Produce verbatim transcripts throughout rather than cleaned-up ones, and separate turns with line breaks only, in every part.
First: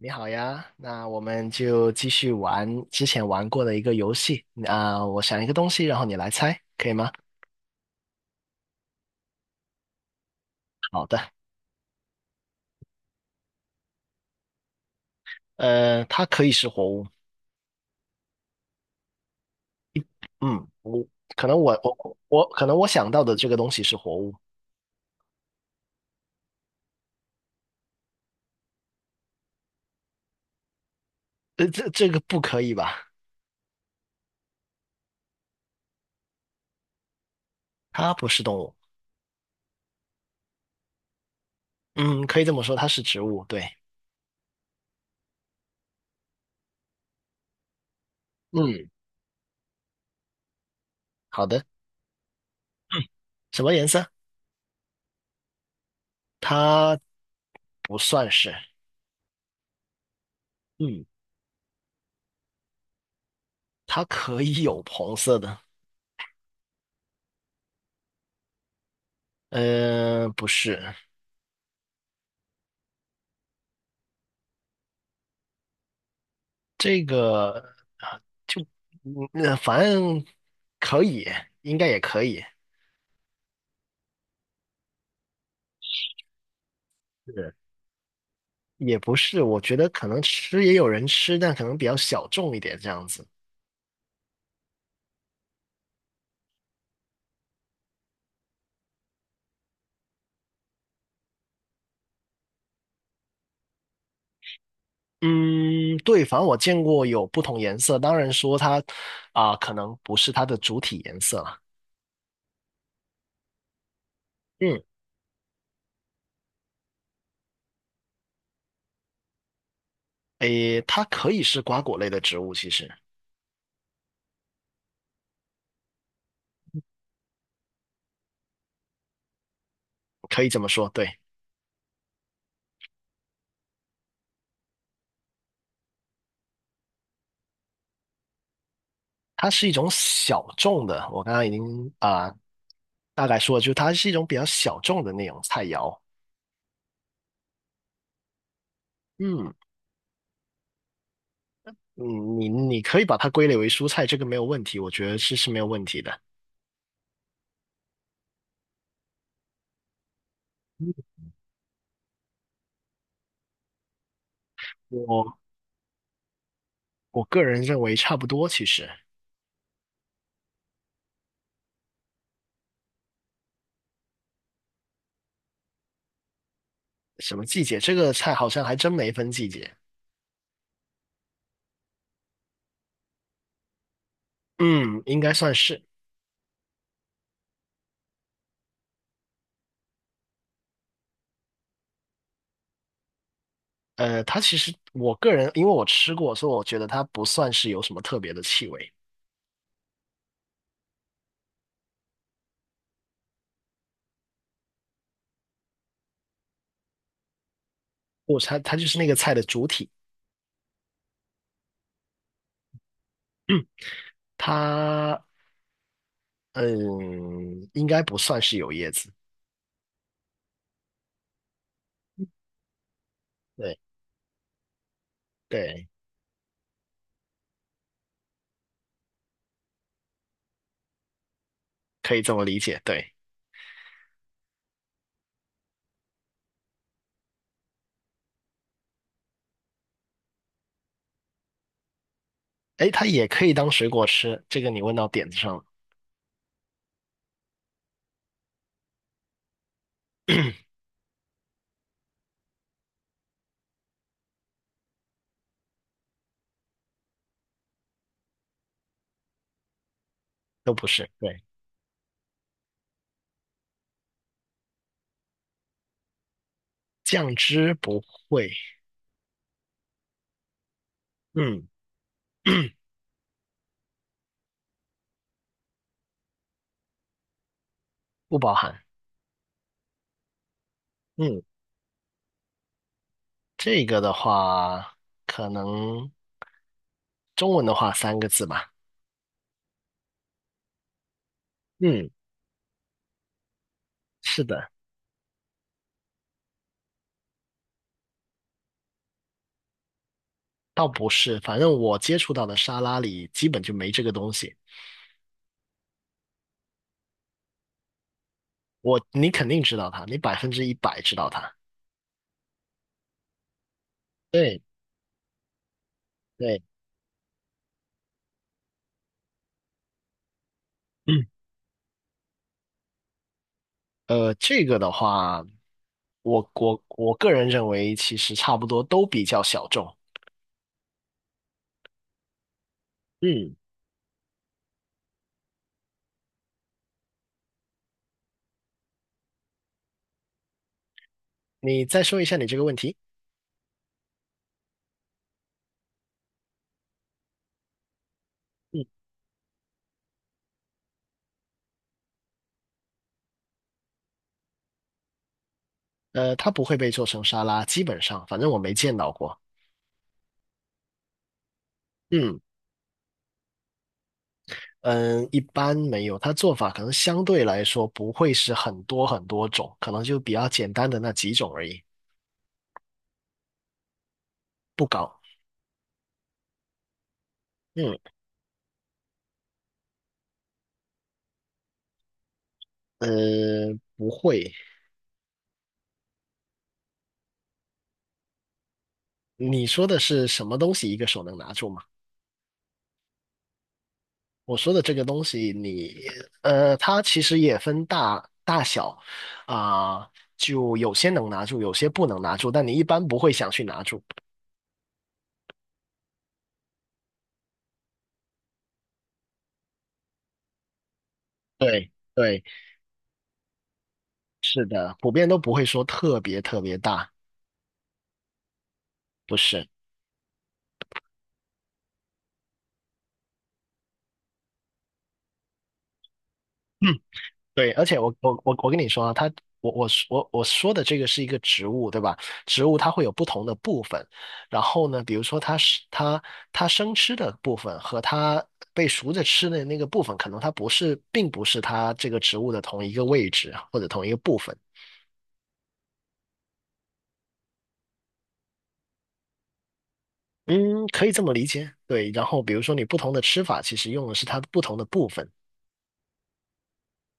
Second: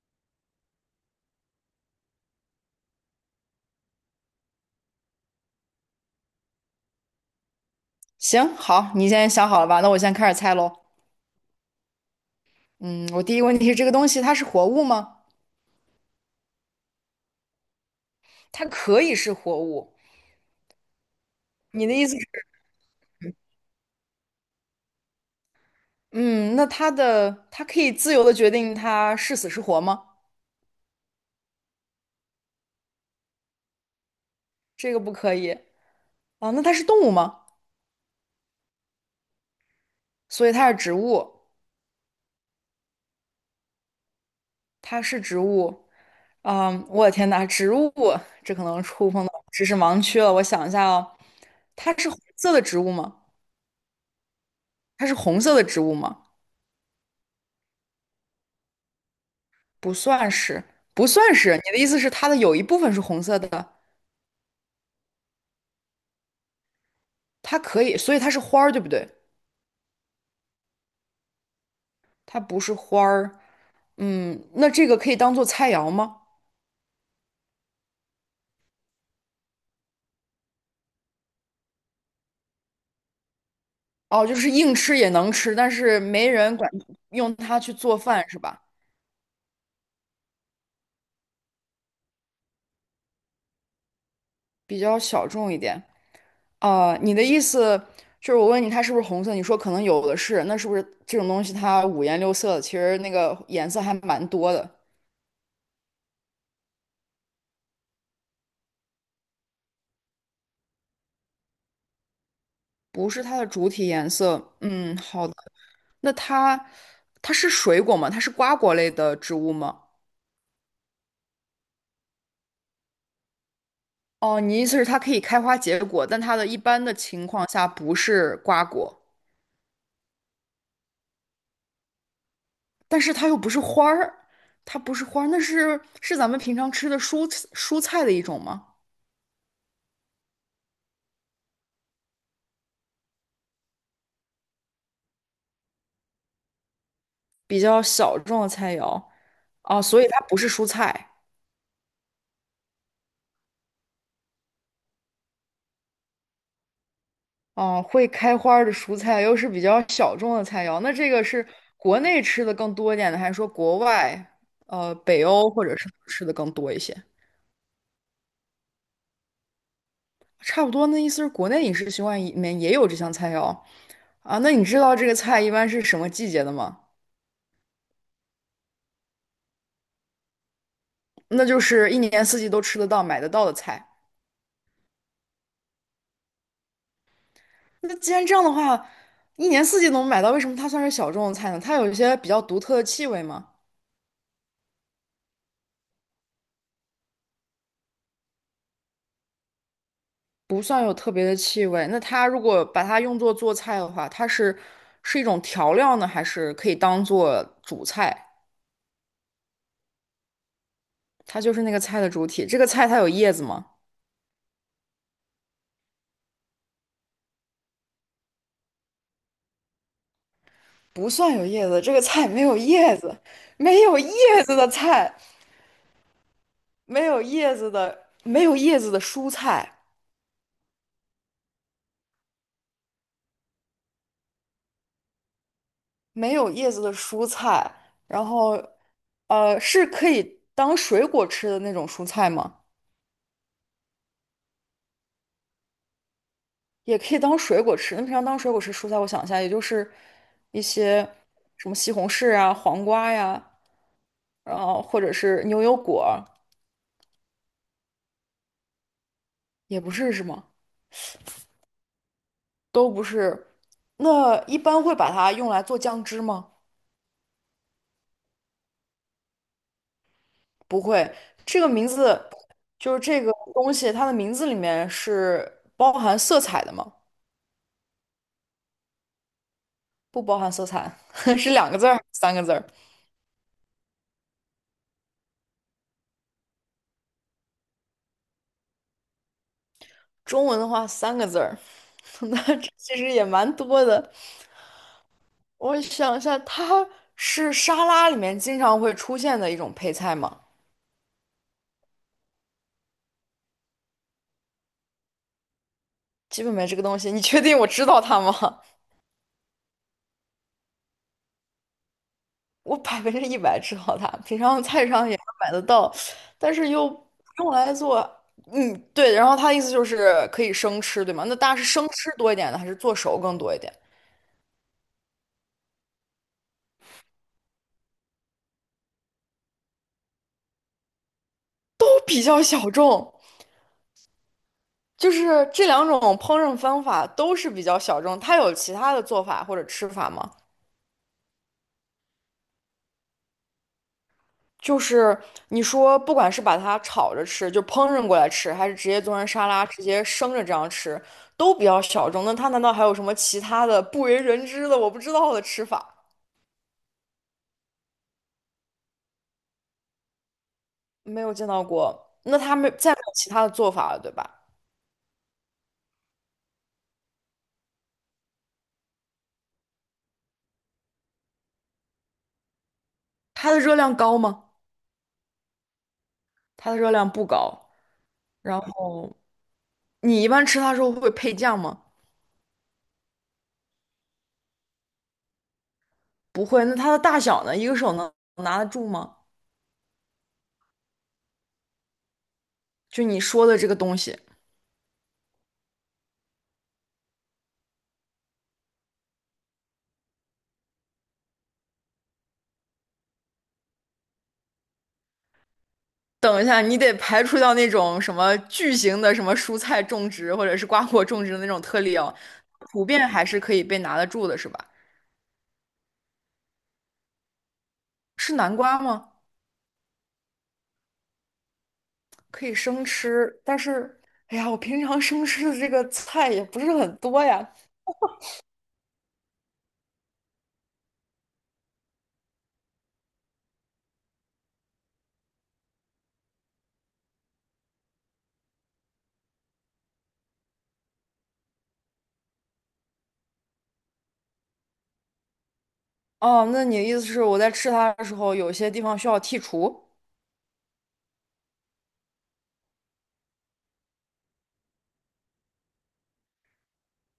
你好呀，那我们就继续玩之前玩过的一个游戏。啊、我想一个东西，然后你来猜，可以吗？
行，好，你现在想好了吧？那我先开始猜喽。
好的。
嗯，我第一个问题是这个东西它是活物吗？
呃，它可以是活物。
它可以是活物。
嗯，我可能我
你的意
我
思是，
我可能我想到的这个东西是活物。
嗯，那它的它可以自由的决定它是死是活吗？
呃，这这个不可以吧？
这个不可以啊。那它是动物吗？
它不是动物。
所以它是植物，
嗯，可以这么说，它是植物。对。
它是植物。啊，我的天呐，植物，这可能
嗯，
触碰到知识盲区了。我想一下哦，
好的。
它是红色的植物
嗯，
吗？
什么颜色？
它是红色的植物吗？
它不算是。
不算是，
嗯，
不算是。你的意思是它的有一部分是红色的，
它可以有红色的。
它可以，所以它是花儿，对不对？
呃，不是。
它不是花儿。嗯，那这个可以当做菜肴吗？
这个啊，就嗯，呃反正可以，应该也可以。
哦，就是硬吃也能吃，但是没人管用
是，
它去做饭是吧？
也不是，我觉得可能吃也有人吃，但可能比较小众一点这样子。
比较小众一点。啊、你的意思就是我问你它是不是红色，你说可能有的是，那是不是这种东西它五颜六色的？其实那个颜色还蛮多的。
嗯，对，反正我见过有不同颜色，当然说它啊，可能不是它的主体颜色了。
不是它的主体颜色。
嗯。
嗯，好的。那它它是水果吗？它是瓜果类的植物吗？
诶，它可以是瓜果类的植物，其实
哦，你意思是它可以开花结果，但它的一般的情况下不是瓜果，
可以这么说。对，
但是它又不是花儿，它不是花儿，那是是咱们平常吃的蔬蔬菜的一种吗？
它是一种小众的。我刚刚已经啊，大概说了，就是它是一种比较小众的那种菜肴。
比较小众的菜肴
嗯。
啊，所以它不是蔬菜。
嗯，你你可以把它归类为蔬菜，这个没有问题，我觉得是是没有问题的。
哦，会开花儿的蔬菜又是比较小众的菜肴，那这个是国内吃的更多一点的，还是说国外，呃，北
我
欧或者是吃的更多一些？
我个人认为差不多，其实
差不多，那意思是国内饮食习惯里面也有这项菜肴啊。那你知道这个菜一般是什么季节的吗？
什么季节，这个菜好像还真没分季节。
那就是一年四季都吃得到、买得到的菜。
嗯，应该算是。
那既然这样的话，一年四季都能买到，为什么它算是小众的菜呢？它有一些比较独特的气味吗？
呃，它其实我个人因为我吃过，所以我觉得它不算是有什么特别的气味。
不算有特别的气味。那它如果把它用作做菜的话，它是是一种调料呢，还是可以当做主菜？
不，它它就是那个菜的主体。
它就是那个菜的主体。这个菜它有叶子吗？
嗯它嗯应该不算是有叶子。
不算有叶子，这个菜没有叶子，
对。
没有叶子的菜，
对，
没有叶子的，没有叶子的蔬菜，
可以这么理解。对。
没有叶子的蔬菜，然后，呃，是可以当水果吃的那种蔬菜吗？
哎，它也可以当水果吃，这个你问到点子上了。
也可以当水果吃。那平常当水果吃蔬菜，我想一下，也就是一些什么西红柿啊、黄瓜呀，然后或者是牛油果儿也不是是吗？
都不是。对。
都不是。那一般会把它用来做酱汁吗？
酱汁不会。
不会。这
嗯，
个名字就是这个东西，它的名字里面是包含色彩的吗？
不包含。
不包含色彩，
嗯，
是两个字儿，三个字儿。
这个的话，可能中文的话三个字吧。
中文的话，三个字儿，
嗯。
那这其实也蛮多的。
是的。
我想一下，它是沙拉里面经常会出现的一种配菜吗？
倒不是，反正我接触到的沙拉里基本就没这个东西。
基本没这个东西，你确定我知道它吗？
我，你肯定知道它，你百分之一百知道它。
我百分之一百知道它，平
对。
常菜市场也能买得到，但
对。
是又用来做，嗯，对。然后它的意思就是可以生吃，对吗？
嗯，
那大家是生吃多一点呢，还是做熟更多一点？
呃，这个的话，我我我个人认为，其实差不多都比较小众。
都比较小众，
嗯。
就是这两种烹饪方法都是比较小众。它有其他的做法或者吃法吗？
你再说一下你这个问题。
就是你说，不管是把它炒着吃，就烹饪过来吃，还是
嗯。
直接做成沙拉，直接生着这样吃，都比较小众。那它难道还有什么其他的不为人知的、我不知道的吃法？
呃，它不会被做成沙拉，基本上，反正我没见到过。
没有见到过。那
嗯
它没再没有其他的做法了，对吧？
嗯，一般没有，它做法可能相对来说不会是很多很多种，可能就比较简单的那几种而已。
它的热量高吗？
不高。
它的热量不高。
嗯。
然后你一般吃它的时候会配酱吗？
呃，不会。
不会。那它的大小呢？一个手能拿得住吗？
你说的是什么东西一个手能拿住吗？
就你说的这个东西。
我说的这个东西你，呃，它其实也分大大小啊，就有些能拿住，有些不能拿住，但你一般不会想去拿住。
等一下，你得排除掉那种什么巨型的什么蔬菜种植或者是瓜果种植的那种特
对。
例哦，
对。
普遍还是可以被拿得住的，是吧？
是的，普遍都不会说特别特别大。
是南瓜吗？
不是。
可以生吃，但是，哎呀，我平常生吃的这个菜也不是
嗯。
很 多呀。
对，而且我我我我跟你说啊，它我我我我说的这个是一个植物，对吧？植物它会有不同的部分，然后呢，比如说它是它它生吃的部分和它被熟着吃的那个部分，可能它不是，并不是它这个植物的同一个位置或者同一个部分。
哦，那你的意思是我在吃它的时候，有些地方需要剔除，
嗯，可以这么理解。对，然后比如说你不同的吃法，其实用的是它不同的部分。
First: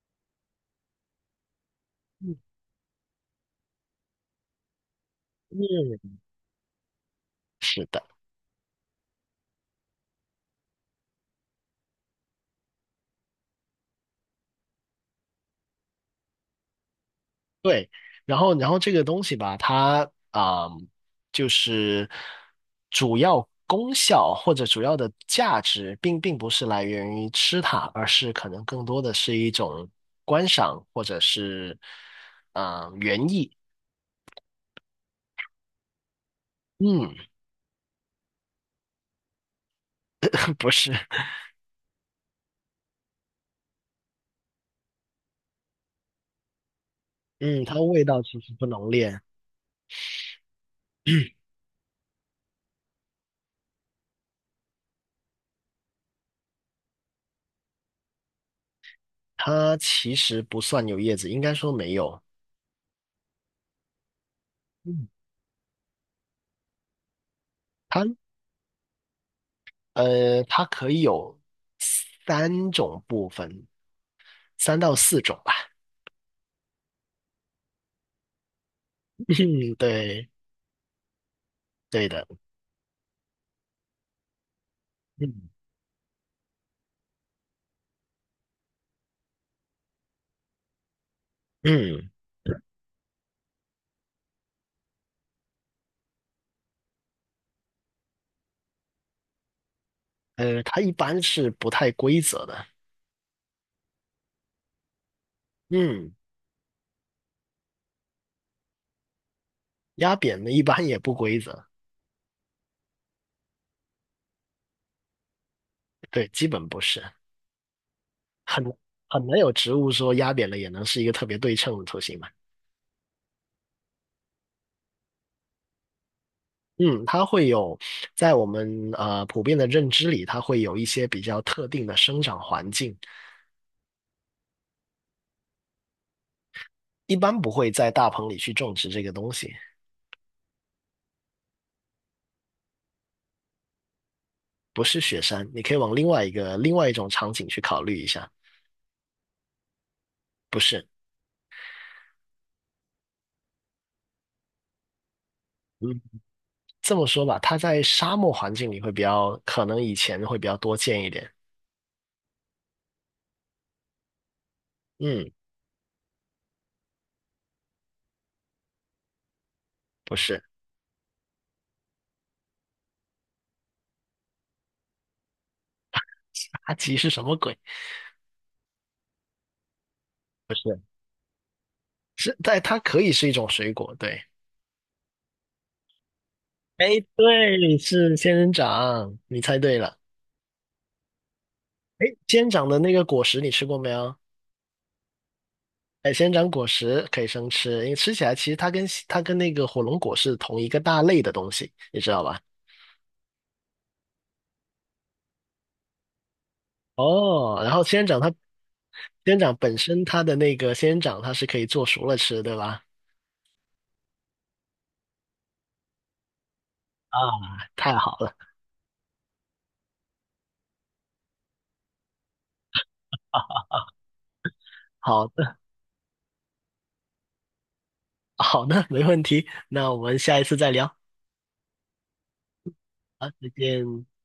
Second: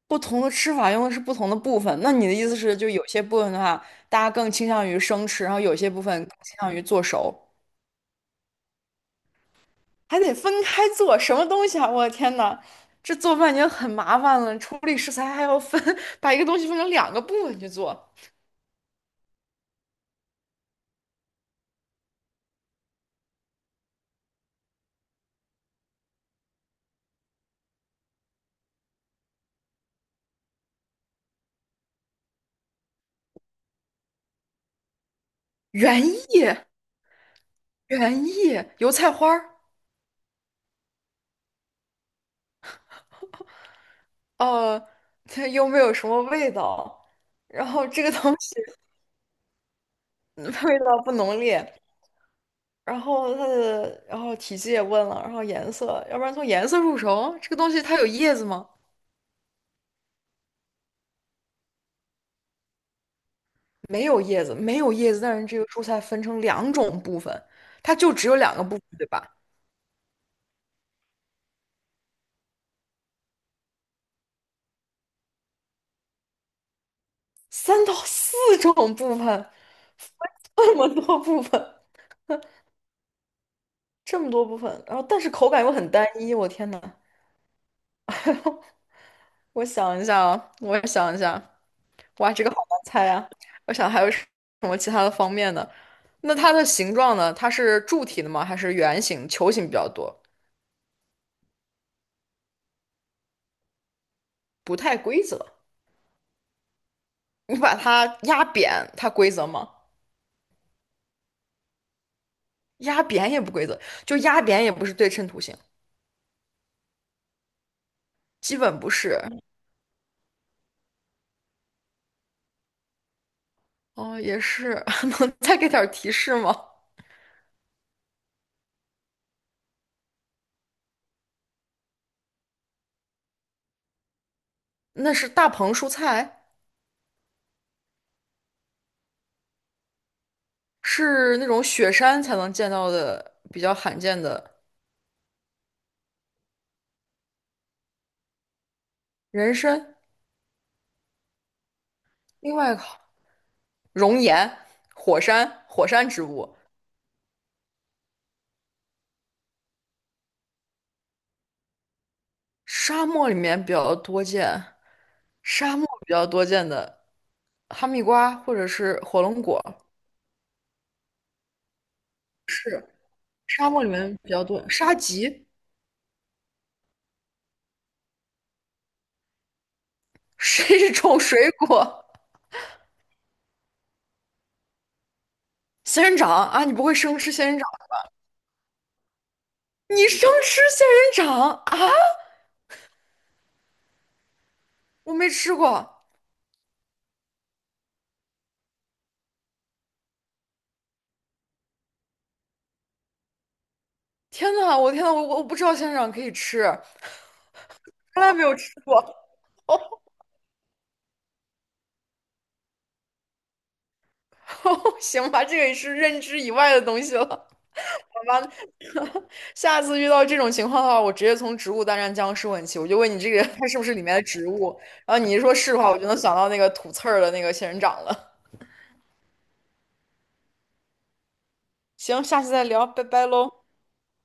不同的吃法用的是不同的部分。那你的意思是，就有些部分的话，大家更倾向于生吃，然后有些部分
嗯，
更倾向于做熟。
是的。
还得分开做，什么东西啊！我的天呐，这做饭已经很麻烦了，处理食材还要分，把一个东西分成两个部分去
对，
做。
然后然后这个东西吧，它啊、就是主要功效或者主要的价值，并并不是来源于吃它，而是可能更多的是一种观赏或者是啊、园艺。
原叶，
嗯。
原叶，油菜花儿，
不是。
呃，它又没有什么味道，
嗯，
然
它
后这
味
个
道
东
其实
西
不浓烈。
味道不浓 烈，然后它的，然后体积也问了，然后颜色，要不然从颜色入手，这个东西它有叶子吗？
它其实不算有叶子，应该说没有。
没有叶子，没有
嗯，
叶子，但是这个蔬菜分成两种部分，它
它
就只有两个部分，对吧？
呃，它可以有三种部分，三到四种吧。
三到四种部分，
嗯，
分
对。
这么多部分，
对的。
这么多部分，然后但是
嗯
口感又很单一，我天呐，我想一下啊，我想一下，
嗯，
哇，这个好难猜啊！我想还有什么其他的方面呢？那它的形状呢？它是柱体的吗？还是圆形、球形比较多？
呃，它一般是不太规则的。
不太规则。
嗯，
你把它压扁，它规则吗？
压扁的一般也不规则。
压扁也不规则，就压扁也不是对称图形，
对，基本不是。
基
很
本不是。
很难有植物说压扁了也能是一个特别对称的图形嘛。
哦，也是，能再给点儿提示吗？
嗯，它会有在我们呃普遍的认知里，它会有一些比较特定的生长环境。
那是大棚蔬菜，
一般不会在大棚里去种植这个东西。
是那种雪山才能见到的比较罕见的
不是雪山，你可以往另外一个另外一种场景去考虑一下。
人参。
不是。
另外一个熔岩、火山、火
嗯。
山植物，
这么说吧，它在沙漠环境里会比较，可能以前会比较多见一点。
沙漠里面比较多见，
嗯。
沙漠比较多见的哈密瓜或者是火龙果，
不是。
是沙漠里面比较多。沙棘
阿吉是什么鬼？不
是
是。
一种水果，
是，但它可以是一种水果，对。
仙人掌啊，你不
哎，
会生吃仙人掌？
对，是仙人掌，你猜对了。
你生吃仙人掌啊？
哎，仙人掌的那个果实你吃过没有？
我没吃过。
哎，仙人掌果实可以生吃，因为吃起来其实它跟它跟那个火龙果是同一个大类的东西，你知道吧？
天呐，我天呐，我我不知道仙人掌可以吃。
哦，然后仙人掌
从
它，
来
仙
没有吃过，
人掌本
哦，
身它的那个仙人掌它是可以做熟了吃，对吧？
行吧，这个也是认知以外的东西
啊，
了。
太好了。
好吧？下次遇到这种情况的话，我直接从植物大战僵尸问起，我就问你这个它 是不是里面的植物，然后
好
你一说
的。
是的话，我就能想到那个吐刺儿的那个仙人掌了。
好的，没问题。那我们下一次再聊。
行，下次再聊，拜拜
好，再
喽。
见。